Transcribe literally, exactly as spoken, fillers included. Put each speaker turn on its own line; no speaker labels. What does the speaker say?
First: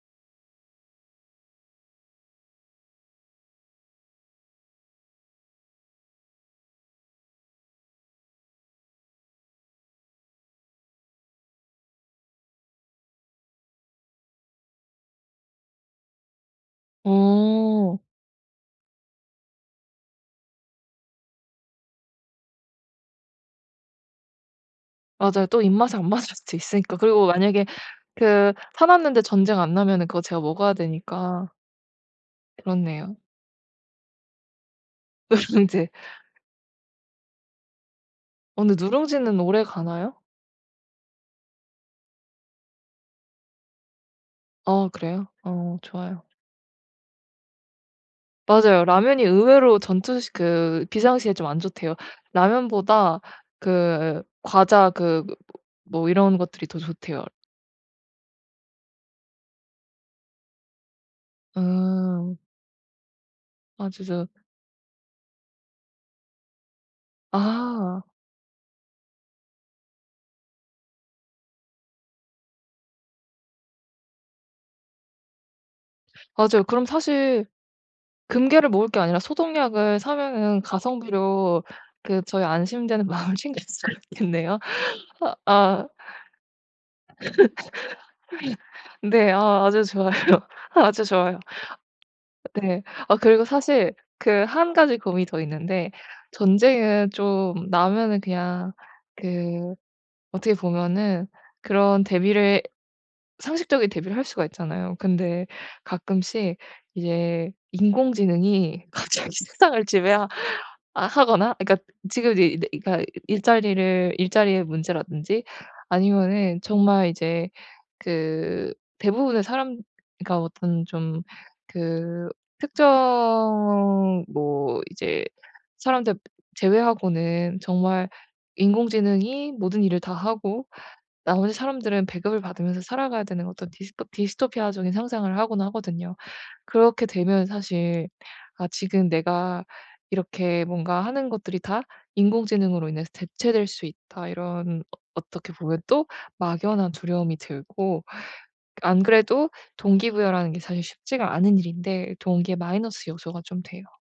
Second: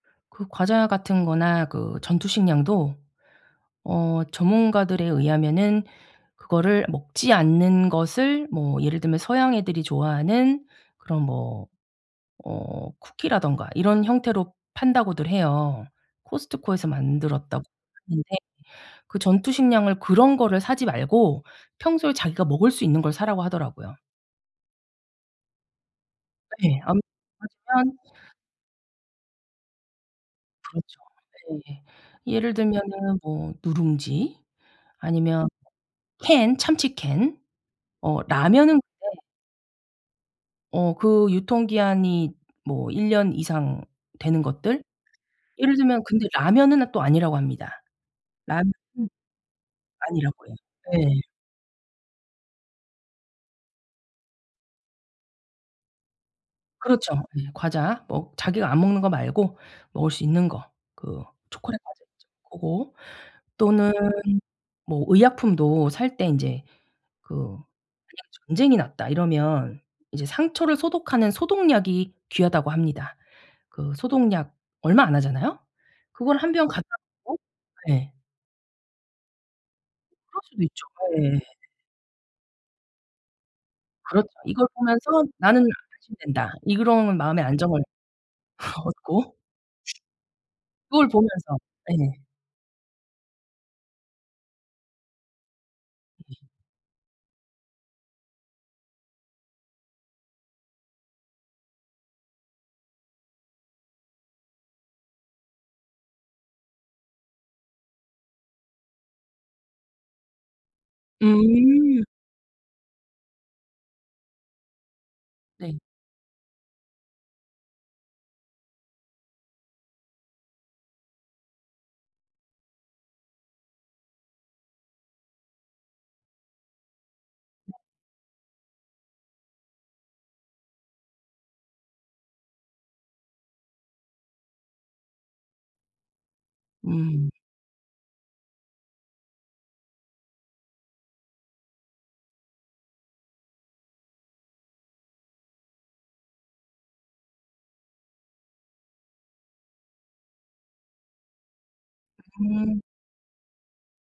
그 과자 같은 거나 그 전투식량도 어 전문가들에 의하면은 그거를 먹지 않는 것을 뭐 예를 들면 서양 애들이 좋아하는 그런 뭐 어 "쿠키라든가 이런 형태로 판다."고들 해요. 코스트코에서 만들었다고
어.
하는데 그 전투식량을 그런 거를 사지 말고 "평소에 자기가 먹을 수 있는 걸 사라."고 하더라고요.
맞아요. 또 입맛에 안 맞을 수도
예.
있으니까.
안
그리고 만약에
맞으면
그 사 놨는데 전쟁 안 나면은 그거 제가 먹어야
그렇죠.
되니까.
네. 예를
그렇네요.
들면은 뭐 누룽지, 아니면
누룽지.
캔, 참치 캔, 어
어
라면은
근데
근데
누룽지는 오래가나요?
어 그 유통기한이 뭐 일 년 이상 되는 것들.
어 그래요?
예를
어
들면
좋아요.
근데 라면은 또 아니라고 합니다. 라면은
맞아요. 라면이 의외로 전투식
아니라고요.
그
예.
비상시에 좀 안 좋대요. 라면보다 그 과자 그 뭐 이런 것들이 더
그렇죠.
좋대요.
예. 과자 뭐 자기가 안 먹는 거 말고 먹을 수 있는 거. 그 초콜릿 과자 있죠.
음.
고거
아
또는
진짜
뭐 의약품도 살 때 인제 그 그냥
아.
"전쟁이 났다." 이러면 이제 상처를 소독하는 "소독약이 귀하다."고 합니다. 그 소독약 얼마 안 하잖아요? 그거를 한
맞아요.
병
그럼
갖다 놓고
사실
예.
금괴를 모을 게 아니라 소독약을
그럴
사면은
수도 있죠. 예.
가성비로 그 저의 안심되는 마음을 챙길 수가
그렇죠.
있겠네요.
이걸 보면서 나는
아.
안심된다. 이런 마음의 안정을
네.
얻고.
아 아주 좋아요. 아주
그걸
좋아요.
보면서. 예.
네. 어 그리고 사실 그 한 가지 고민이 더 있는데 전쟁은 좀 나면은 그냥 그 어떻게 보면은 그런 대비를 상식적인 대비를 할 수가 있잖아요. 근데 가끔씩 이제 인공지능이 갑자기 세상을 지배하 아 하거나 이 그니까
음.
지금 이제 이 네 그러니까 일자리를 일자리의 문제라든지
네.
아니면은 정말 이제 그 대부분의 사람 그니까 어떤 좀 그 특정 뭐 이제 사람들 제외하고는 정말 인공지능이 모든 일을 다 하고 나머지 사람들은 배급을 받으면서 살아가야 되는 어떤 디스토피 디스토피아적인 상상을 하곤 하거든요. 그렇게
음.
되면 사실 아 지금 내가 이렇게 뭔가 하는 것들이 다 인공지능으로 인해서 대체될 수 있다 이런 어 어떻게 보면 또 막연한 두려움이 들고 ㄱ 안 그래도 동기부여라는 게 사실 쉽지가 않은 일인데 동기의
음.
마이너스 요소가 좀 돼요.